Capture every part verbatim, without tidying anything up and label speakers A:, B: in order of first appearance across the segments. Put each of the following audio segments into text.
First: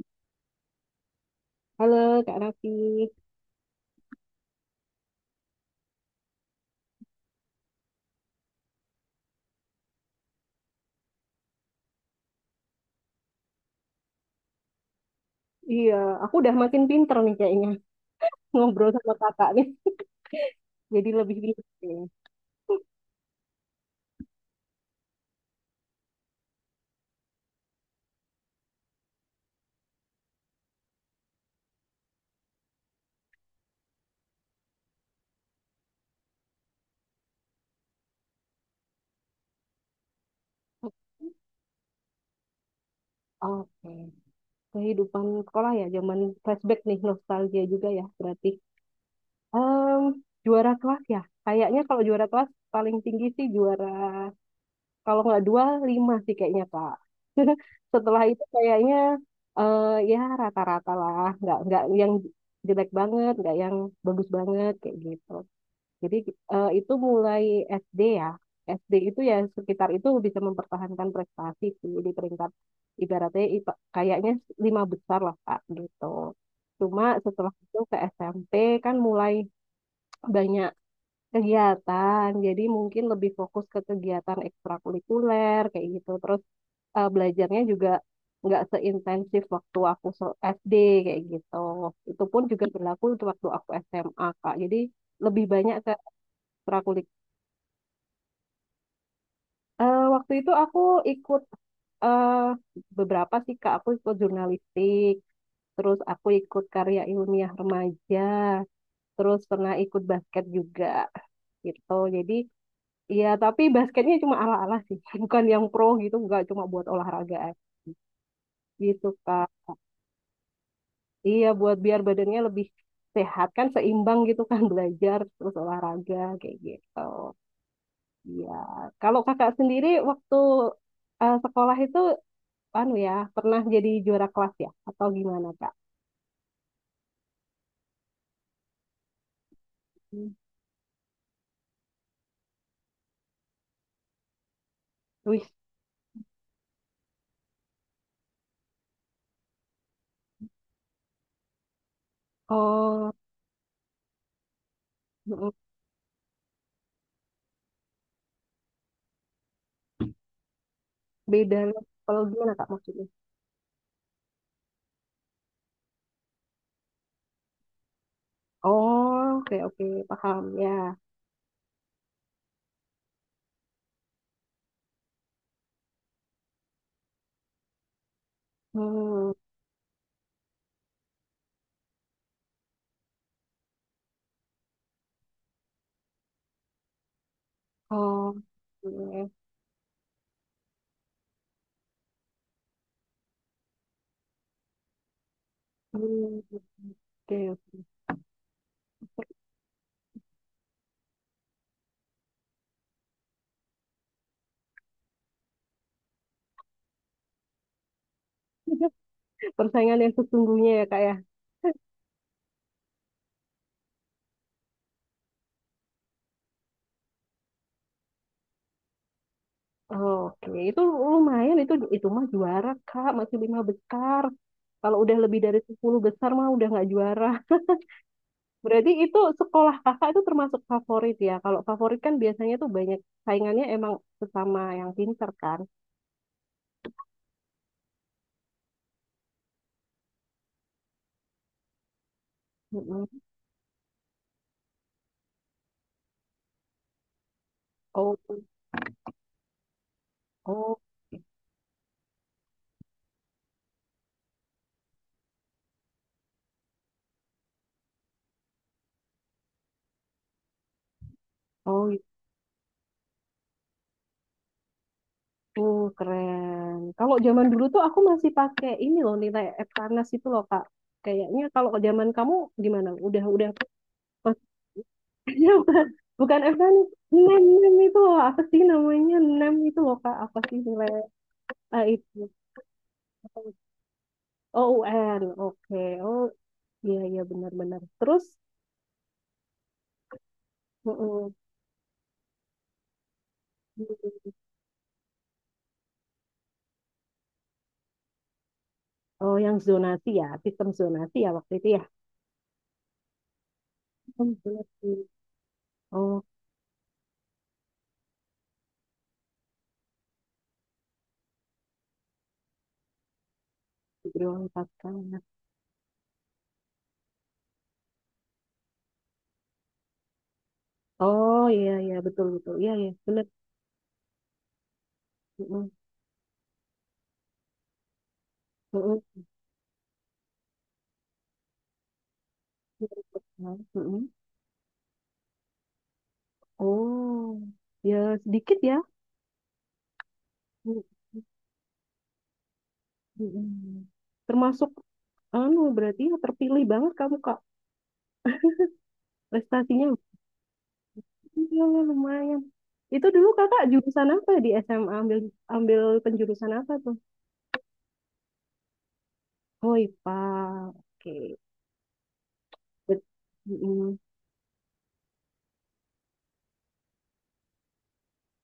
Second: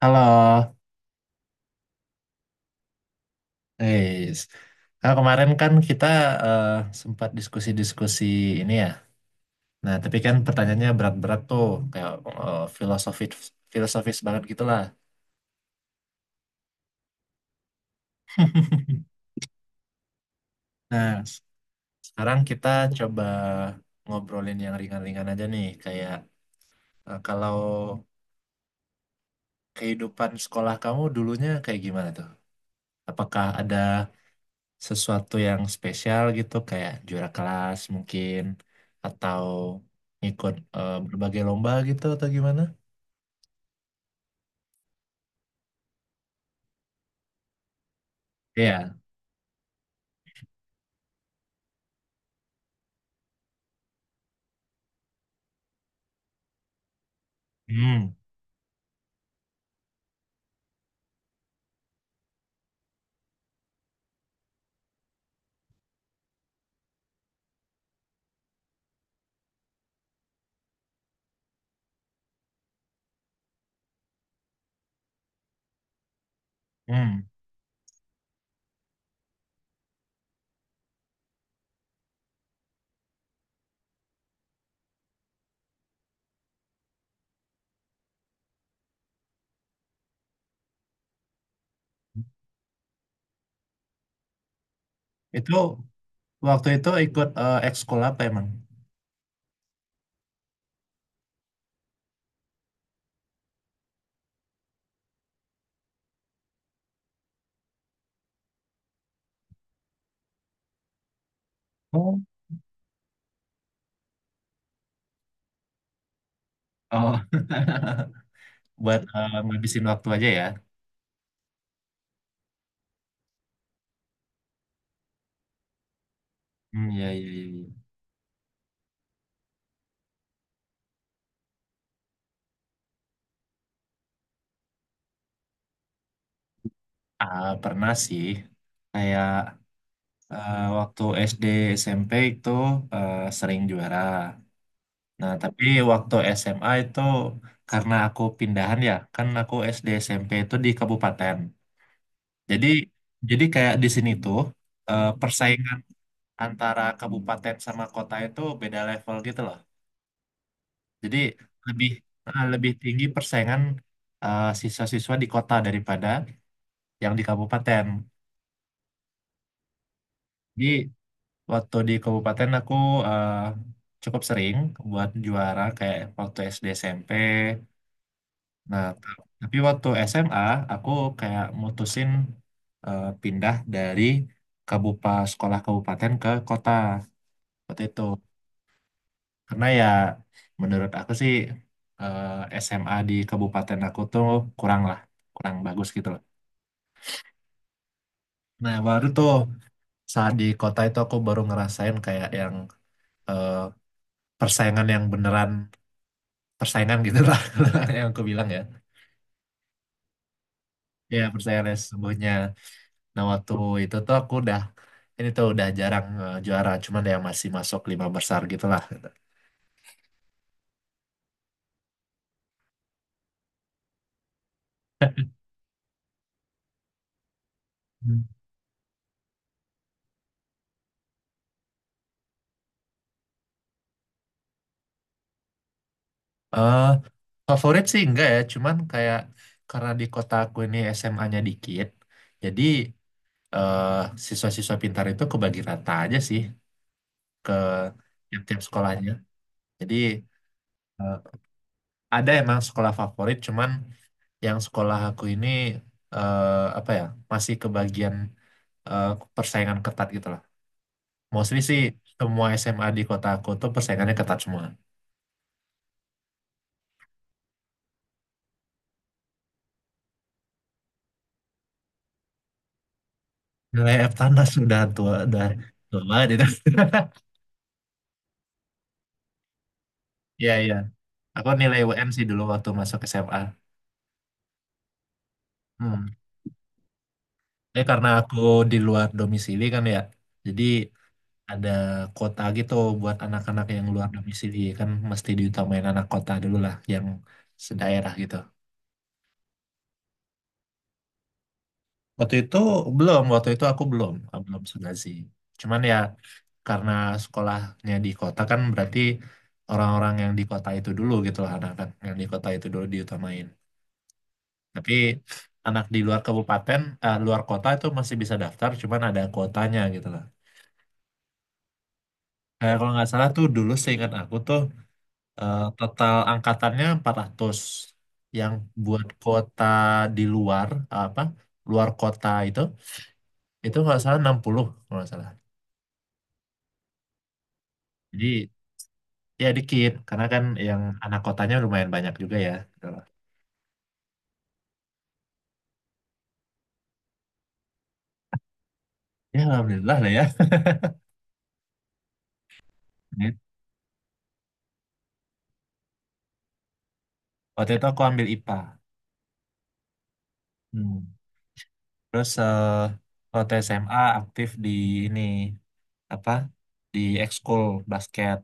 A: Halo,
B: Halo Kak Raffi.
A: guys. Nah, kemarin kan kita eh, sempat diskusi-diskusi ini ya. Nah, tapi kan pertanyaannya berat-berat tuh, kayak eh, filosofis filosofis banget gitulah.
B: Iya, aku udah makin pinter nih kayaknya ngobrol sama kakak nih. Jadi
A: Nah,
B: lebih pinter kayaknya.
A: sekarang kita coba ngobrolin yang ringan-ringan aja nih, kayak eh, kalau kehidupan sekolah kamu dulunya kayak gimana tuh? Apakah ada sesuatu yang spesial gitu kayak juara kelas mungkin atau ikut eh, berbagai lomba gitu atau gimana?
B: Oke, kehidupan sekolah ya, zaman flashback nih, nostalgia juga ya berarti.
A: Iya.
B: Em, juara kelas ya, kayaknya kalau juara kelas paling tinggi sih juara, kalau nggak dua, lima sih kayaknya Kak.
A: Hmm.
B: Setelah itu kayaknya eh ya rata-rata lah, nggak nggak yang jelek banget, nggak yang bagus banget kayak gitu. Jadi eh, itu mulai S D ya. S D itu ya sekitar itu bisa mempertahankan prestasi sih di peringkat ibaratnya ipa- kayaknya lima besar lah Kak gitu. Cuma
A: Hmm.
B: setelah itu ke S M P kan mulai banyak kegiatan. Jadi mungkin lebih fokus ke kegiatan ekstrakurikuler kayak gitu. Terus eh, belajarnya juga nggak seintensif waktu aku se- S D kayak gitu. Itu pun juga berlaku untuk waktu aku S M A Kak. Jadi lebih
A: Itu
B: banyak ke
A: waktu itu ikut eh, ekskul apa emang?
B: Eh, waktu itu aku ikut eh beberapa sih Kak, aku ikut jurnalistik, terus aku ikut karya ilmiah remaja, terus pernah ikut basket juga gitu.
A: Oh.
B: Jadi ya tapi basketnya cuma ala-ala sih, bukan yang pro gitu, nggak cuma buat
A: Oh.
B: olahraga aja
A: Buat
B: gitu
A: eh,
B: Kak.
A: ngabisin waktu aja ya.
B: Iya buat biar badannya lebih sehat kan seimbang gitu kan belajar terus olahraga kayak
A: Hmm,
B: gitu.
A: ya, ya, ya, ya.
B: Iya, kalau kakak sendiri waktu eh, sekolah itu anu ya pernah jadi juara kelas ya atau gimana kak?
A: Ah, pernah sih. Kayak
B: Hmm.
A: eh, waktu S D S M P itu eh, sering juara. Nah,
B: Wih,
A: tapi waktu S M A itu karena aku pindahan ya, kan aku S D S M P itu di kabupaten. Jadi
B: oh,
A: jadi kayak di sini tuh eh,
B: mm,
A: persaingan antara kabupaten sama kota itu beda level gitu loh. Jadi
B: beda
A: lebih
B: level
A: eh,
B: gimana kak
A: lebih tinggi
B: maksudnya?
A: persaingan eh, siswa-siswa di kota daripada yang di kabupaten.
B: Oh, oke oke paham
A: Jadi
B: ya.
A: waktu di kabupaten aku eh, cukup sering buat juara kayak waktu S D S M P. Nah, t-
B: Hmm,
A: tapi waktu S M A aku kayak mutusin eh, pindah dari kabupa sekolah kabupaten ke kota waktu itu.
B: oh oke.
A: Karena ya menurut aku sih eh, S M A di kabupaten aku tuh kurang lah, kurang bagus gitu loh.
B: Hmm, oke.
A: Nah, baru tuh saat di kota itu aku baru ngerasain kayak yang eh, persaingan yang beneran persaingan gitu lah yang aku bilang ya.
B: Persaingan yang sesungguhnya ya kak ya.
A: Ya, persaingan yang sesungguhnya. Nah, waktu itu tuh aku udah ini tuh udah jarang eh, juara, cuman ya masih masuk lima besar gitu lah.
B: Oke, itu lumayan, itu itu mah juara kak masih lima besar. Kalau udah lebih dari sepuluh besar mah udah nggak juara.
A: Hmm.
B: Berarti itu sekolah kakak itu termasuk favorit ya. Kalau favorit kan biasanya tuh banyak saingannya emang sesama yang pinter kan.
A: Eh, favorit sih enggak ya, cuman kayak karena di kota aku ini S M A-nya dikit, jadi
B: Mm-mm.
A: eh, siswa-siswa pintar itu kebagi rata aja sih ke
B: Oh,
A: tiap-tiap sekolahnya. Jadi
B: oh,
A: eh, ada emang sekolah favorit, cuman yang sekolah aku ini eh, apa ya, masih kebagian eh, persaingan ketat gitu lah. Mostly sih
B: oh,
A: semua S M A di kota aku tuh persaingannya ketat semua.
B: itu keren. Kalau zaman dulu tuh aku masih pakai ini loh nilai Eptanas itu loh Kak. Kayaknya kalau zaman kamu gimana? Udah udah
A: Nilai Eptanas sudah tua, udah
B: maksudnya bukan
A: tua banget
B: bukan
A: itu.
B: Eptanas, NEM NEM itu loh apa sih namanya NEM itu loh Kak? Apa
A: Iya,
B: sih
A: iya.
B: nilai
A: Aku nilai
B: eh,
A: U N
B: itu?
A: sih dulu waktu masuk S M A.
B: Oh U N. Oke.
A: Hmm.
B: Oh iya iya benar-benar.
A: Tapi karena
B: Terus
A: aku di luar domisili kan ya, jadi
B: mm
A: ada kota gitu buat anak-anak yang luar domisili kan mesti diutamain anak kota dulu lah yang sedaerah gitu.
B: Oh, yang zonasi ya, sistem zonasi ya waktu itu ya.
A: Waktu itu belum, waktu itu aku belum,
B: Oh,
A: aku belum
B: bener.
A: segazi. Cuman ya
B: Oh,
A: karena sekolahnya di kota kan berarti orang-orang yang di kota itu dulu gitu lah, anak-anak yang di kota itu dulu diutamain.
B: Grill empat
A: Tapi
B: kali.
A: anak di luar kabupaten, eh, luar kota itu masih bisa daftar, cuman ada kuotanya gitu lah.
B: Oh iya iya betul betul. Iya
A: Kayak kalau
B: iya
A: nggak
B: benar.
A: salah tuh dulu seingat aku tuh eh,
B: Mm-mm,
A: total angkatannya empat ratus, yang buat
B: mm-mm,
A: kota di luar apa luar kota itu itu nggak
B: mm-mm.
A: salah enam puluh kalau nggak salah.
B: Oh ya
A: Jadi,
B: sedikit ya.
A: ya dikit, karena kan yang
B: Mm,
A: anak kotanya lumayan banyak juga ya. Gitu loh.
B: mm-mm. Termasuk anu berarti ya terpilih banget kamu Kak
A: Ya alhamdulillah
B: prestasinya.
A: lah ya.
B: Iya lumayan. Itu dulu
A: Ini,
B: Kakak jurusan apa di S M A ambil ambil penjurusan apa tuh?
A: waktu itu aku ambil I P A.
B: Oh I P A.
A: Hmm.
B: Oke.
A: Terus eh,
B: Bet-
A: waktu S M A
B: mm-mm.
A: aktif di ini apa? Di ekskul basket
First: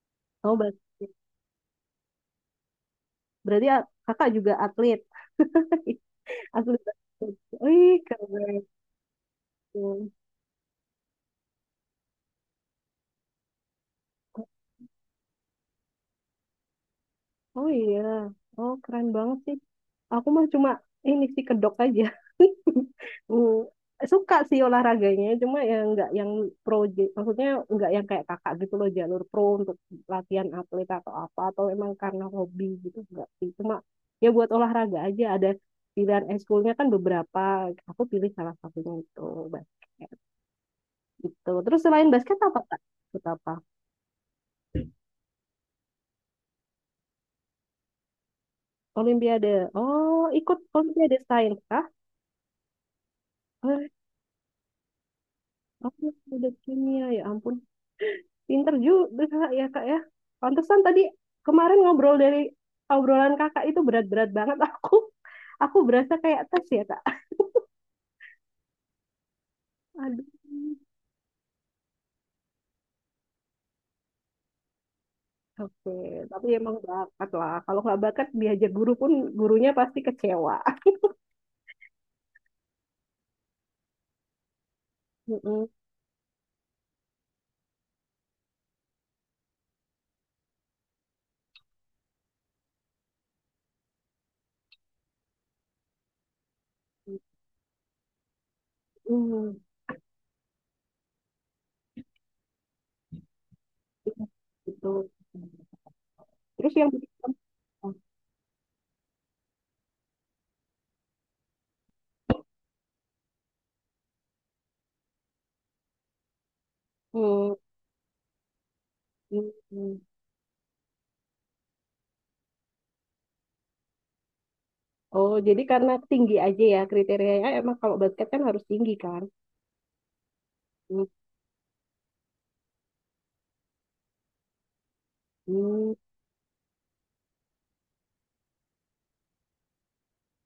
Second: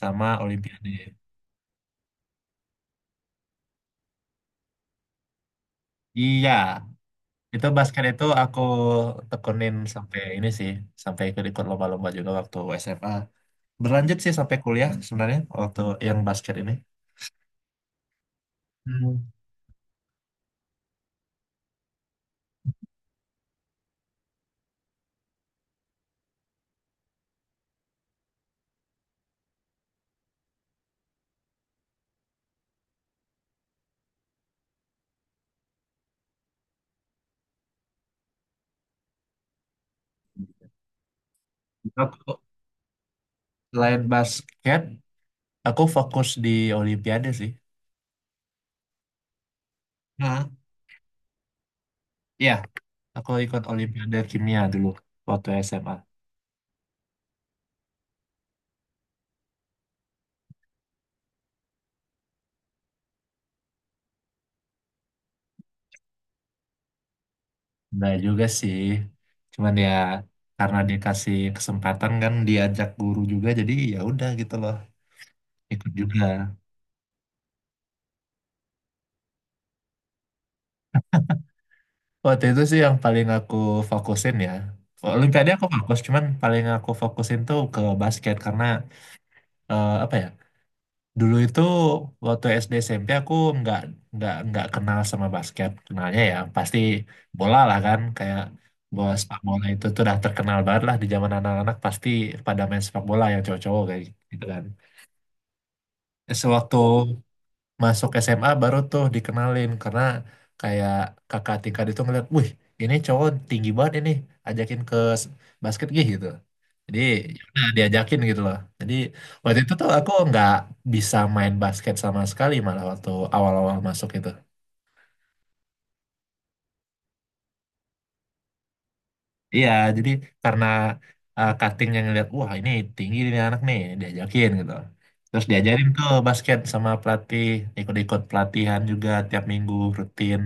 A: sama
B: Oh, baik.
A: Olimpiade.
B: Berarti a- kakak juga atlet. Atlet
A: Iya,
B: basket.
A: itu
B: Wih,
A: basket itu
B: keren.
A: aku tekunin sampai ini sih, sampai ikut-ikut lomba-lomba juga waktu S M A. Berlanjut sih sampai kuliah sebenarnya waktu yang basket ini.
B: Oh iya. Oh, keren
A: Hmm.
B: banget sih. Aku mah cuma ini sih kedok aja. Hmm, suka sih olahraganya, cuma ya nggak yang pro, j- maksudnya nggak yang kayak kakak gitu loh jalur pro untuk latihan atlet atau apa atau emang karena hobi gitu nggak sih. Cuma ya buat olahraga aja ada pilihan ekskulnya kan beberapa. Aku pilih salah satunya itu basket gitu. Terus selain
A: Aku,
B: basket apa kak? Ikut apa?
A: selain basket, aku fokus di Olimpiade sih.
B: Olimpiade. Oh,
A: Hmm.
B: ikut Olimpiade Sains kah?
A: Ya, aku ikut
B: Eh,
A: Olimpiade Kimia dulu waktu
B: oh,
A: S M A.
B: Olimpiade Kimia ya ampun. Pinter juga Kak, ya Kak ya. Pantesan tadi kemarin ngobrol dari obrolan Kakak itu berat-berat banget aku. Aku berasa kayak tes ya Kak.
A: Nah juga sih. Cuman ya
B: Aduh.
A: karena dikasih kesempatan kan diajak guru juga jadi ya udah gitu loh ikut
B: Oke, tapi
A: juga.
B: emang bakat lah. Kalau nggak bakat diajar guru pun gurunya pasti kecewa.
A: Waktu itu sih yang paling aku fokusin ya. Olimpiade aku
B: Mm-mm.
A: fokus, cuman paling aku fokusin tuh ke basket karena eh, apa ya? Dulu itu waktu S D S M P aku nggak nggak nggak kenal sama basket, kenalnya ya pasti bola lah kan, kayak bola sepak
B: Mm.
A: bola itu tuh udah terkenal banget lah di zaman anak-anak pasti pada main sepak bola yang cowok-cowok kayak gitu kan.
B: Gitu. Terus
A: Sewaktu,
B: yang
A: oh,
B: bikin-
A: masuk S M A baru tuh dikenalin karena kayak kakak tingkat itu ngeliat, wih ini cowok tinggi banget ini, ajakin ke s- basket gih gitu. Jadi ya
B: Hmm.
A: udah diajakin gitu loh. Jadi waktu itu tuh
B: Hmm.
A: aku nggak bisa main basket sama sekali malah waktu awal-awal masuk itu.
B: Oh, jadi karena tinggi aja ya kriterianya emang kalau basket kan harus tinggi kan?
A: Iya, jadi karena
B: Hmm.
A: uh, cutting yang ngeliat, wah ini tinggi ini anak nih, diajakin gitu. Terus diajarin
B: Hmm.
A: tuh basket sama pelatih, ikut-ikut pelatihan juga tiap minggu rutin.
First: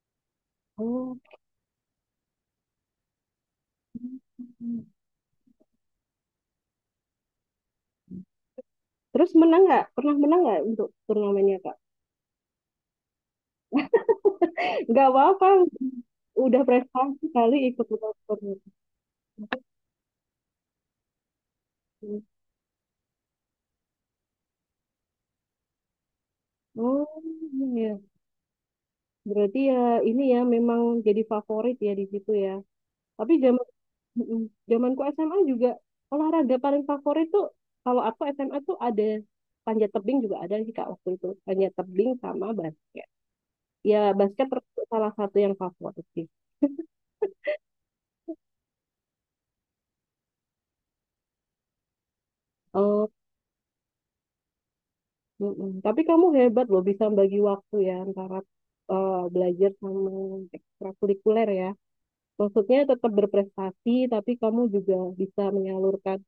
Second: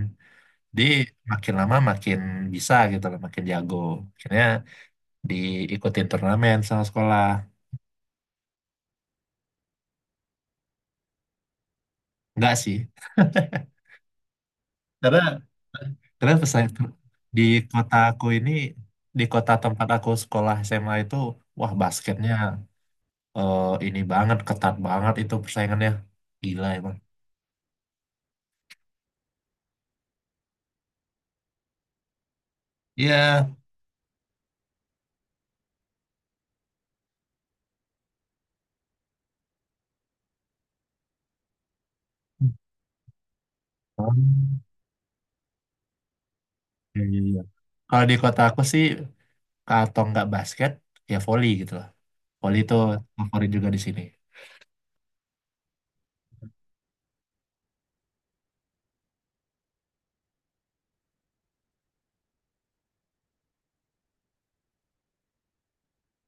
A: di
B: Oh.
A: Makin lama makin bisa gitu loh, makin jago. Akhirnya diikutin turnamen sama sekolah.
B: Terus menang nggak? Pernah menang nggak untuk turnamennya Kak?
A: Enggak sih,
B: Nggak
A: karena
B: apa-apa,
A: karena
B: udah
A: pesaing tur-
B: prestasi
A: di
B: kali ikut
A: kota aku ini,
B: turnamen.
A: di kota tempat aku sekolah S M A itu, wah basketnya eh, ini banget, ketat banget itu persaingannya. Gila emang.
B: Oh, iya. Berarti ya ini ya memang jadi favorit ya di situ ya. Tapi
A: Iya.
B: zaman mm, zamanku S M A juga olahraga paling favorit tuh, kalau aku S M A tuh ada panjat tebing juga ada sih Kak waktu itu. Panjat tebing sama basket. Ya,
A: Oh,
B: basket termasuk salah satu yang favorit sih.
A: iya, iya, iya. Kalau di kota aku sih, atau nggak basket, ya volley gitu loh. Volley itu
B: Oh,
A: favorit juga di sini.
B: mm-mm. Tapi kamu hebat loh bisa bagi waktu ya antara eh, belajar sama ekstrakurikuler ya. Maksudnya tetap berprestasi, tapi kamu juga bisa menyalurkan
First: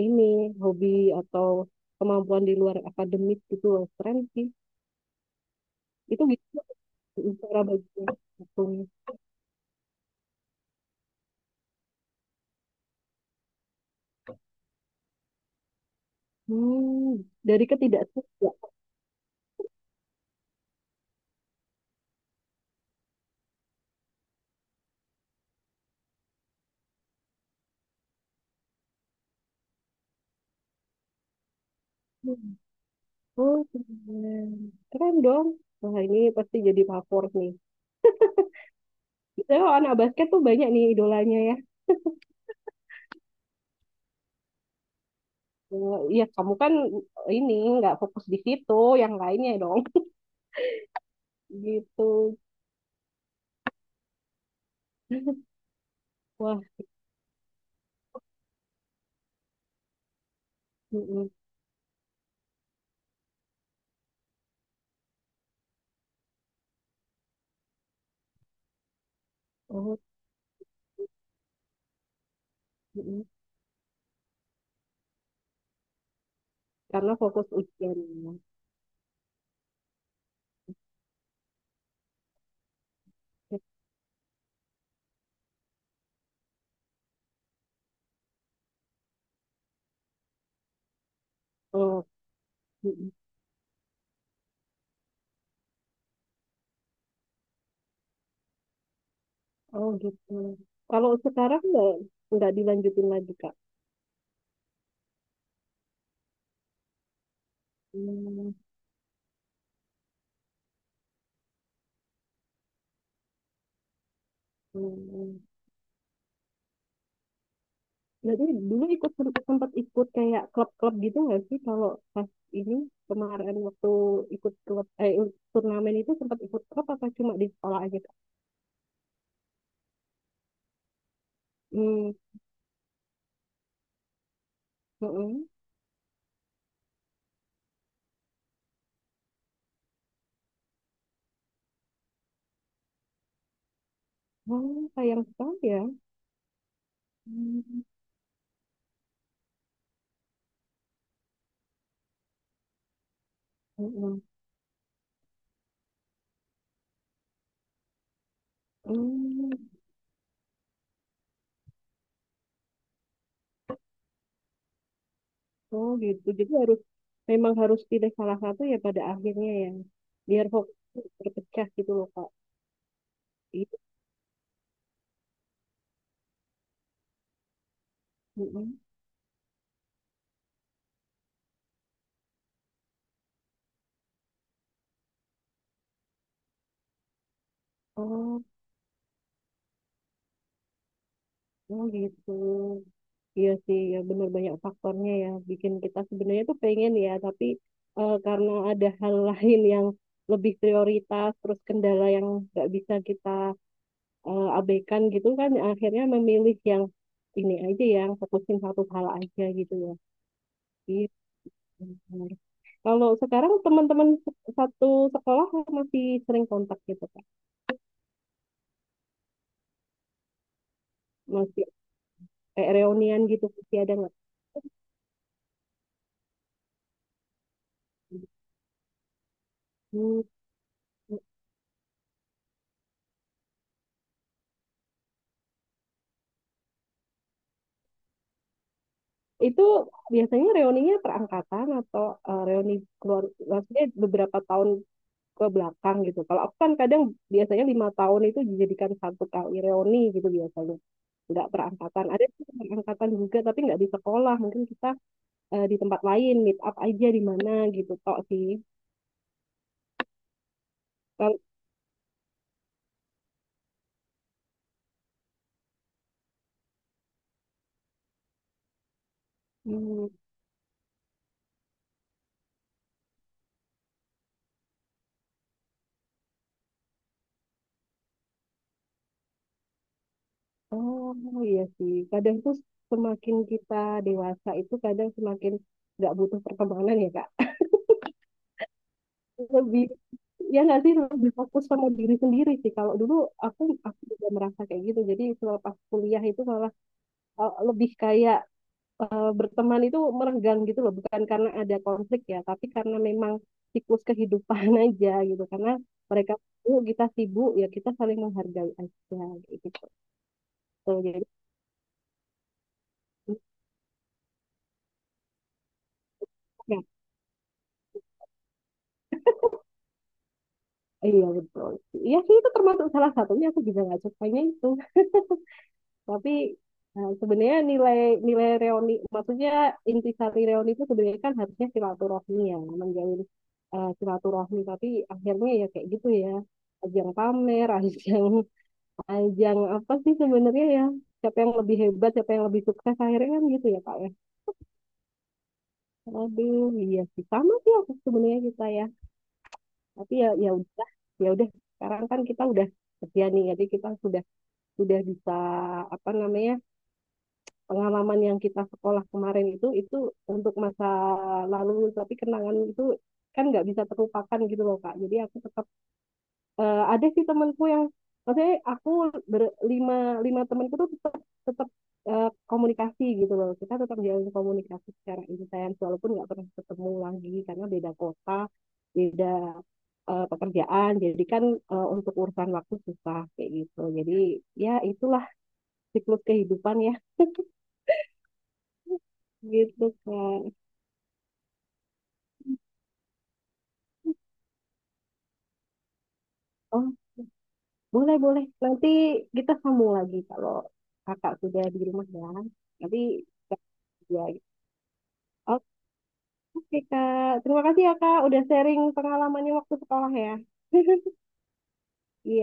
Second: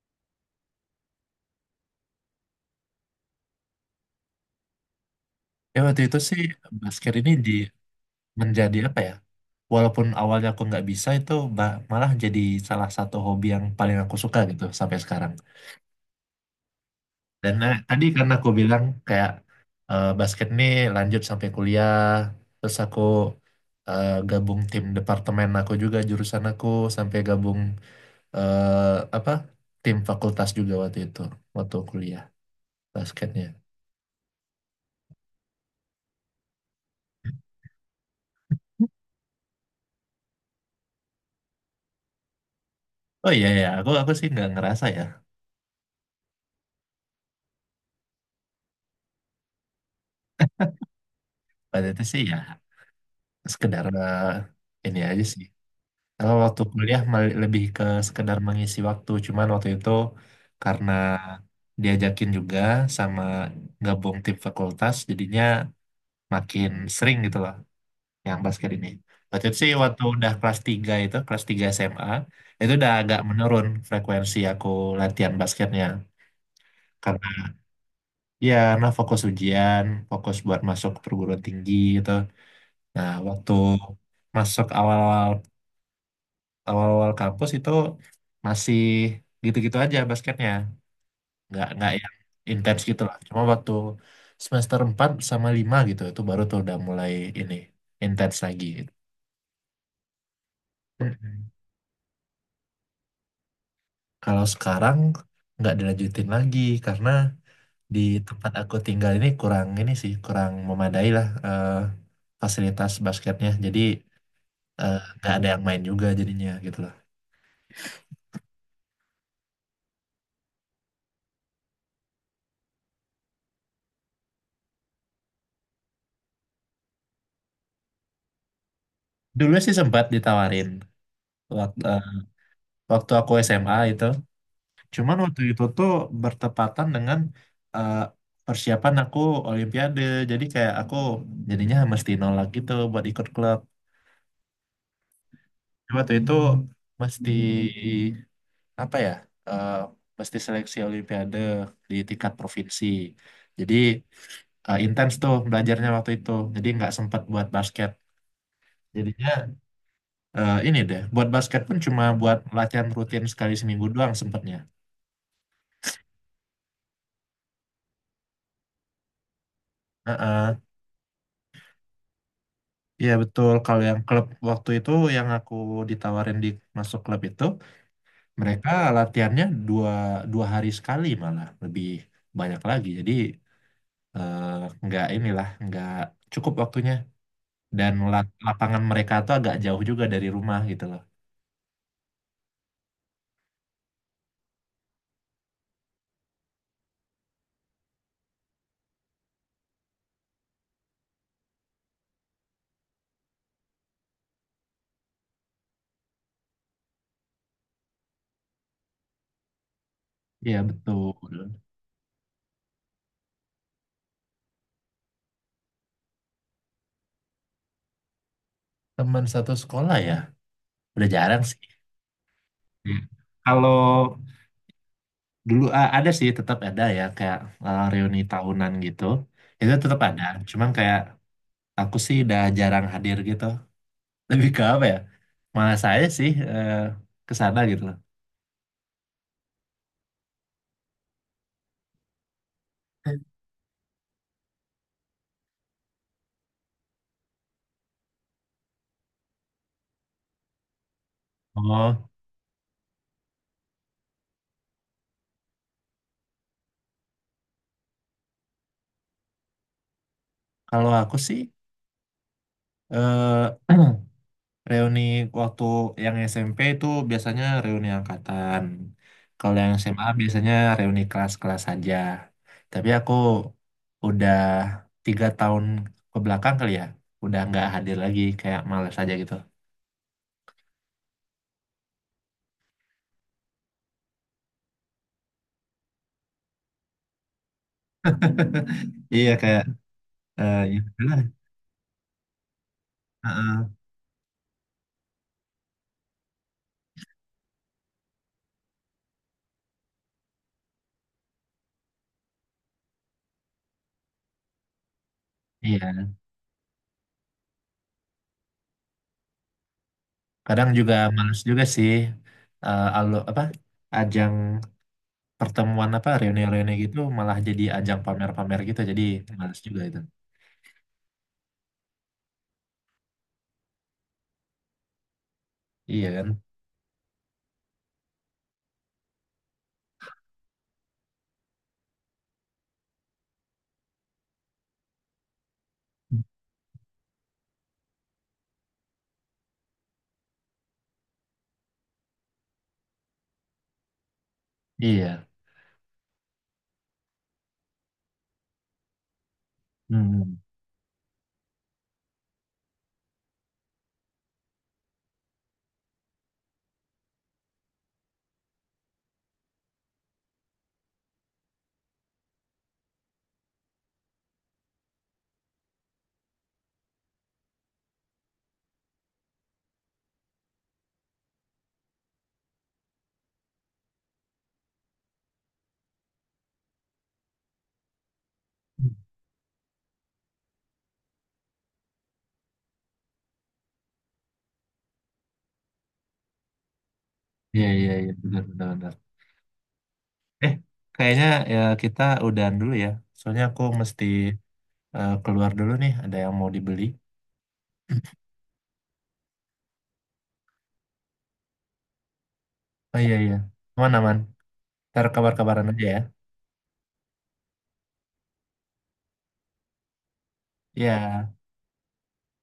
B: ini hobi atau kemampuan di luar akademik gitu loh. Keren sih.
A: Ya waktu itu
B: Itu
A: sih
B: gitu
A: basket ini di
B: cara bagi
A: menjadi
B: waktunya.
A: apa ya? Walaupun awalnya aku nggak bisa itu ba- malah jadi salah satu hobi yang paling aku suka gitu sampai sekarang.
B: Hmm,
A: Dan
B: dari
A: eh, tadi karena aku
B: ketidaksukaan.
A: bilang kayak eh, basket nih lanjut sampai kuliah, terus aku eh, gabung tim departemen aku juga jurusan aku sampai gabung eh, apa tim fakultas juga waktu itu waktu kuliah basketnya.
B: Oh, keren. Keren dong. Wah, ini pasti jadi favorit nih. Biasanya kalau anak basket tuh banyak nih idolanya ya.
A: Oh iya ya, aku aku sih nggak ngerasa ya.
B: Eh, Ya kamu kan ini nggak fokus di situ, yang lainnya dong
A: Pada itu sih
B: gitu.
A: ya sekedar eh, ini aja sih. Kalau
B: Wah,
A: waktu kuliah mal- lebih ke sekedar mengisi waktu, cuman waktu itu karena
B: mm-mm.
A: diajakin juga sama gabung tim fakultas, jadinya makin sering gitu loh yang basket ini. Waktu itu sih
B: Oh,
A: waktu udah kelas tiga itu, kelas tiga S M A, itu udah agak
B: mm-mm.
A: menurun frekuensi aku latihan basketnya.
B: Karena
A: Karena
B: fokus ujian.
A: ya karena fokus ujian, fokus buat masuk perguruan tinggi gitu. Nah, waktu masuk awal-awal awal-awal kampus itu masih gitu-gitu aja basketnya nggak nggak
B: Oh,
A: yang intens gitu
B: mm-mm.
A: lah, cuma waktu semester empat sama lima gitu itu baru tuh udah mulai ini intens lagi gitu.
B: Oh gitu. Kalau
A: Mhm.
B: sekarang nggak nggak dilanjutin lagi Kak.
A: Kalau sekarang nggak dilanjutin lagi karena di tempat
B: Hmm,
A: aku tinggal ini kurang ini sih kurang memadai lah eh, fasilitas basketnya, jadi eh, nggak
B: hmm.
A: ada yang main juga jadinya gitu loh.
B: Jadi dulu ikut sempat, sempat ikut kayak klub-klub gitu nggak sih, kalau pas ini kemarin waktu ikut klub eh turnamen itu sempat ikut klub apa cuma di sekolah aja Kak?
A: Dulu sih sempat ditawarin waktu,
B: Hmm.
A: waktu aku S M A itu. Cuman waktu
B: Mm-mm.
A: itu tuh bertepatan dengan eh, persiapan aku Olimpiade. Jadi kayak aku jadinya mesti nolak gitu buat ikut klub.
B: Oh, sayang sekali ya.
A: Jadi waktu itu mesti
B: Hmm,
A: apa ya? eh, mesti seleksi Olimpiade di tingkat provinsi. Jadi
B: mm-mm.
A: eh, intens tuh belajarnya waktu itu. Jadi nggak sempat buat basket.
B: Hmm,
A: Jadinya eh, ini deh, buat basket pun cuma buat latihan rutin sekali seminggu doang sempatnya.
B: oh gitu. Jadi harus memang harus pilih salah satu ya pada akhirnya ya. Biar fokus terpecah gitu loh Kak.
A: Iya betul,
B: Itu.
A: kalau yang klub waktu itu yang aku ditawarin di masuk klub itu, mereka
B: Mm-mm.
A: latihannya dua, dua hari sekali malah, lebih banyak lagi. Jadi eh, nggak inilah, nggak cukup waktunya. Dan la-
B: Oh,
A: lapangan mereka tuh agak jauh juga dari rumah gitu loh.
B: oh gitu. Iya sih, ya bener banyak faktornya ya. Bikin kita sebenarnya tuh pengen ya, tapi eh, karena ada hal lain yang lebih prioritas, terus kendala yang nggak bisa kita eh, abekan gitu kan akhirnya memilih yang ini aja yang fokusin satu hal aja gitu ya.
A: Iya
B: Gitu.
A: betul.
B: Benar. Kalau sekarang teman-teman se- satu sekolah masih sering kontak gitu kan,
A: Teman satu sekolah ya, udah jarang sih.
B: masih eh,
A: Iya.
B: reunian gitu masih
A: Kalau
B: ada nggak?
A: dulu a- ada sih, tetap ada ya kayak eh, reuni tahunan gitu. Itu tetap ada,
B: Hmm.
A: cuman kayak aku sih udah jarang hadir gitu. Lebih ke apa ya? Malah saya sih eh, ke sana gitu loh.
B: Itu biasanya reuninya perangkatan atau eh, reuni keluar, maksudnya beberapa tahun ke belakang gitu. Kalau aku kan kadang biasanya lima tahun itu dijadikan satu kali reuni gitu biasanya. Nggak perangkatan,
A: Oh,
B: ada sih perangkatan juga, tapi nggak di sekolah, mungkin kita eh, di tempat lain meet up aja di mana gitu tok sih.
A: kalau aku sih
B: Kalau
A: eh reuni waktu yang S M P itu biasanya reuni angkatan. Kalau yang S M A
B: hmm,
A: biasanya reuni kelas-kelas saja. Tapi aku udah tiga tahun ke belakang kali ya, udah nggak hadir lagi, kayak males aja gitu.
B: oh iya sih kadang tuh semakin kita dewasa itu kadang semakin nggak butuh pertemanan ya kak,
A: Iya kayak
B: lebih,
A: eh
B: ya
A: ya
B: nggak sih
A: udahlah.
B: lebih fokus sama diri sendiri sih. Kalau dulu aku
A: Heeh.
B: aku juga merasa kayak gitu, jadi selepas kuliah itu malah eh, lebih kayak eh, berteman itu merenggang gitu loh, bukan karena ada konflik ya, tapi karena memang siklus kehidupan aja gitu. Karena
A: Iya,
B: mereka sibuk, kita sibuk, ya kita saling menghargai aja gitu.
A: kadang juga
B: Tuh, jadi
A: males juga sih eh alu apa ajang pertemuan apa reuni-reuni
B: ya,
A: gitu malah jadi ajang pamer-pamer gitu, jadi males juga itu.
B: iya betul. Iya sih itu termasuk salah satunya aku juga nggak sukanya itu.
A: Iya kan.
B: Tapi eh, sebenarnya nilai nilai reuni, maksudnya intisari reuni itu sebenarnya kan harusnya silaturahmi ya, menjalin eh, silaturahmi. Tapi akhirnya ya kayak gitu ya, ajang pamer, ajang ajang apa sih sebenarnya ya, siapa yang lebih hebat, siapa yang lebih sukses akhirnya kan gitu ya Kak ya.
A: Iya.
B: Aduh iya sih, sama sih aku sebenarnya, kita ya. Tapi ya,
A: Hmm.
B: ya udah ya udah sekarang kan kita udah kerja nih, jadi kita sudah sudah bisa apa namanya, pengalaman yang kita sekolah kemarin itu itu untuk masa lalu, tapi kenangan itu kan nggak bisa terlupakan gitu loh Kak. Jadi aku tetap eh, ada sih temenku yang, maksudnya aku berlima, lima temenku tuh tetap tetap eh, komunikasi gitu loh, kita tetap jalan komunikasi secara intens walaupun nggak pernah ketemu lagi karena beda kota, beda eh, pekerjaan, jadi kan eh, untuk urusan waktu susah kayak gitu. Jadi ya itulah siklus kehidupan ya
A: Iya, iya, iya, benar, benar, benar.
B: gitu kan.
A: eh Kayaknya ya kita udahan dulu ya, soalnya aku mesti eh, keluar dulu nih, ada yang mau dibeli.
B: Oh boleh boleh, nanti kita sambung lagi kalau kakak sudah di rumah ya
A: Oh
B: nanti
A: iya iya,
B: kita-
A: mana man
B: ya.
A: ntar kabar-kabaran
B: Oke.
A: aja ya.
B: Oke, Kak. Terima kasih ya, Kak, udah sharing pengalamannya waktu sekolah ya.
A: Iya.
B: Iya.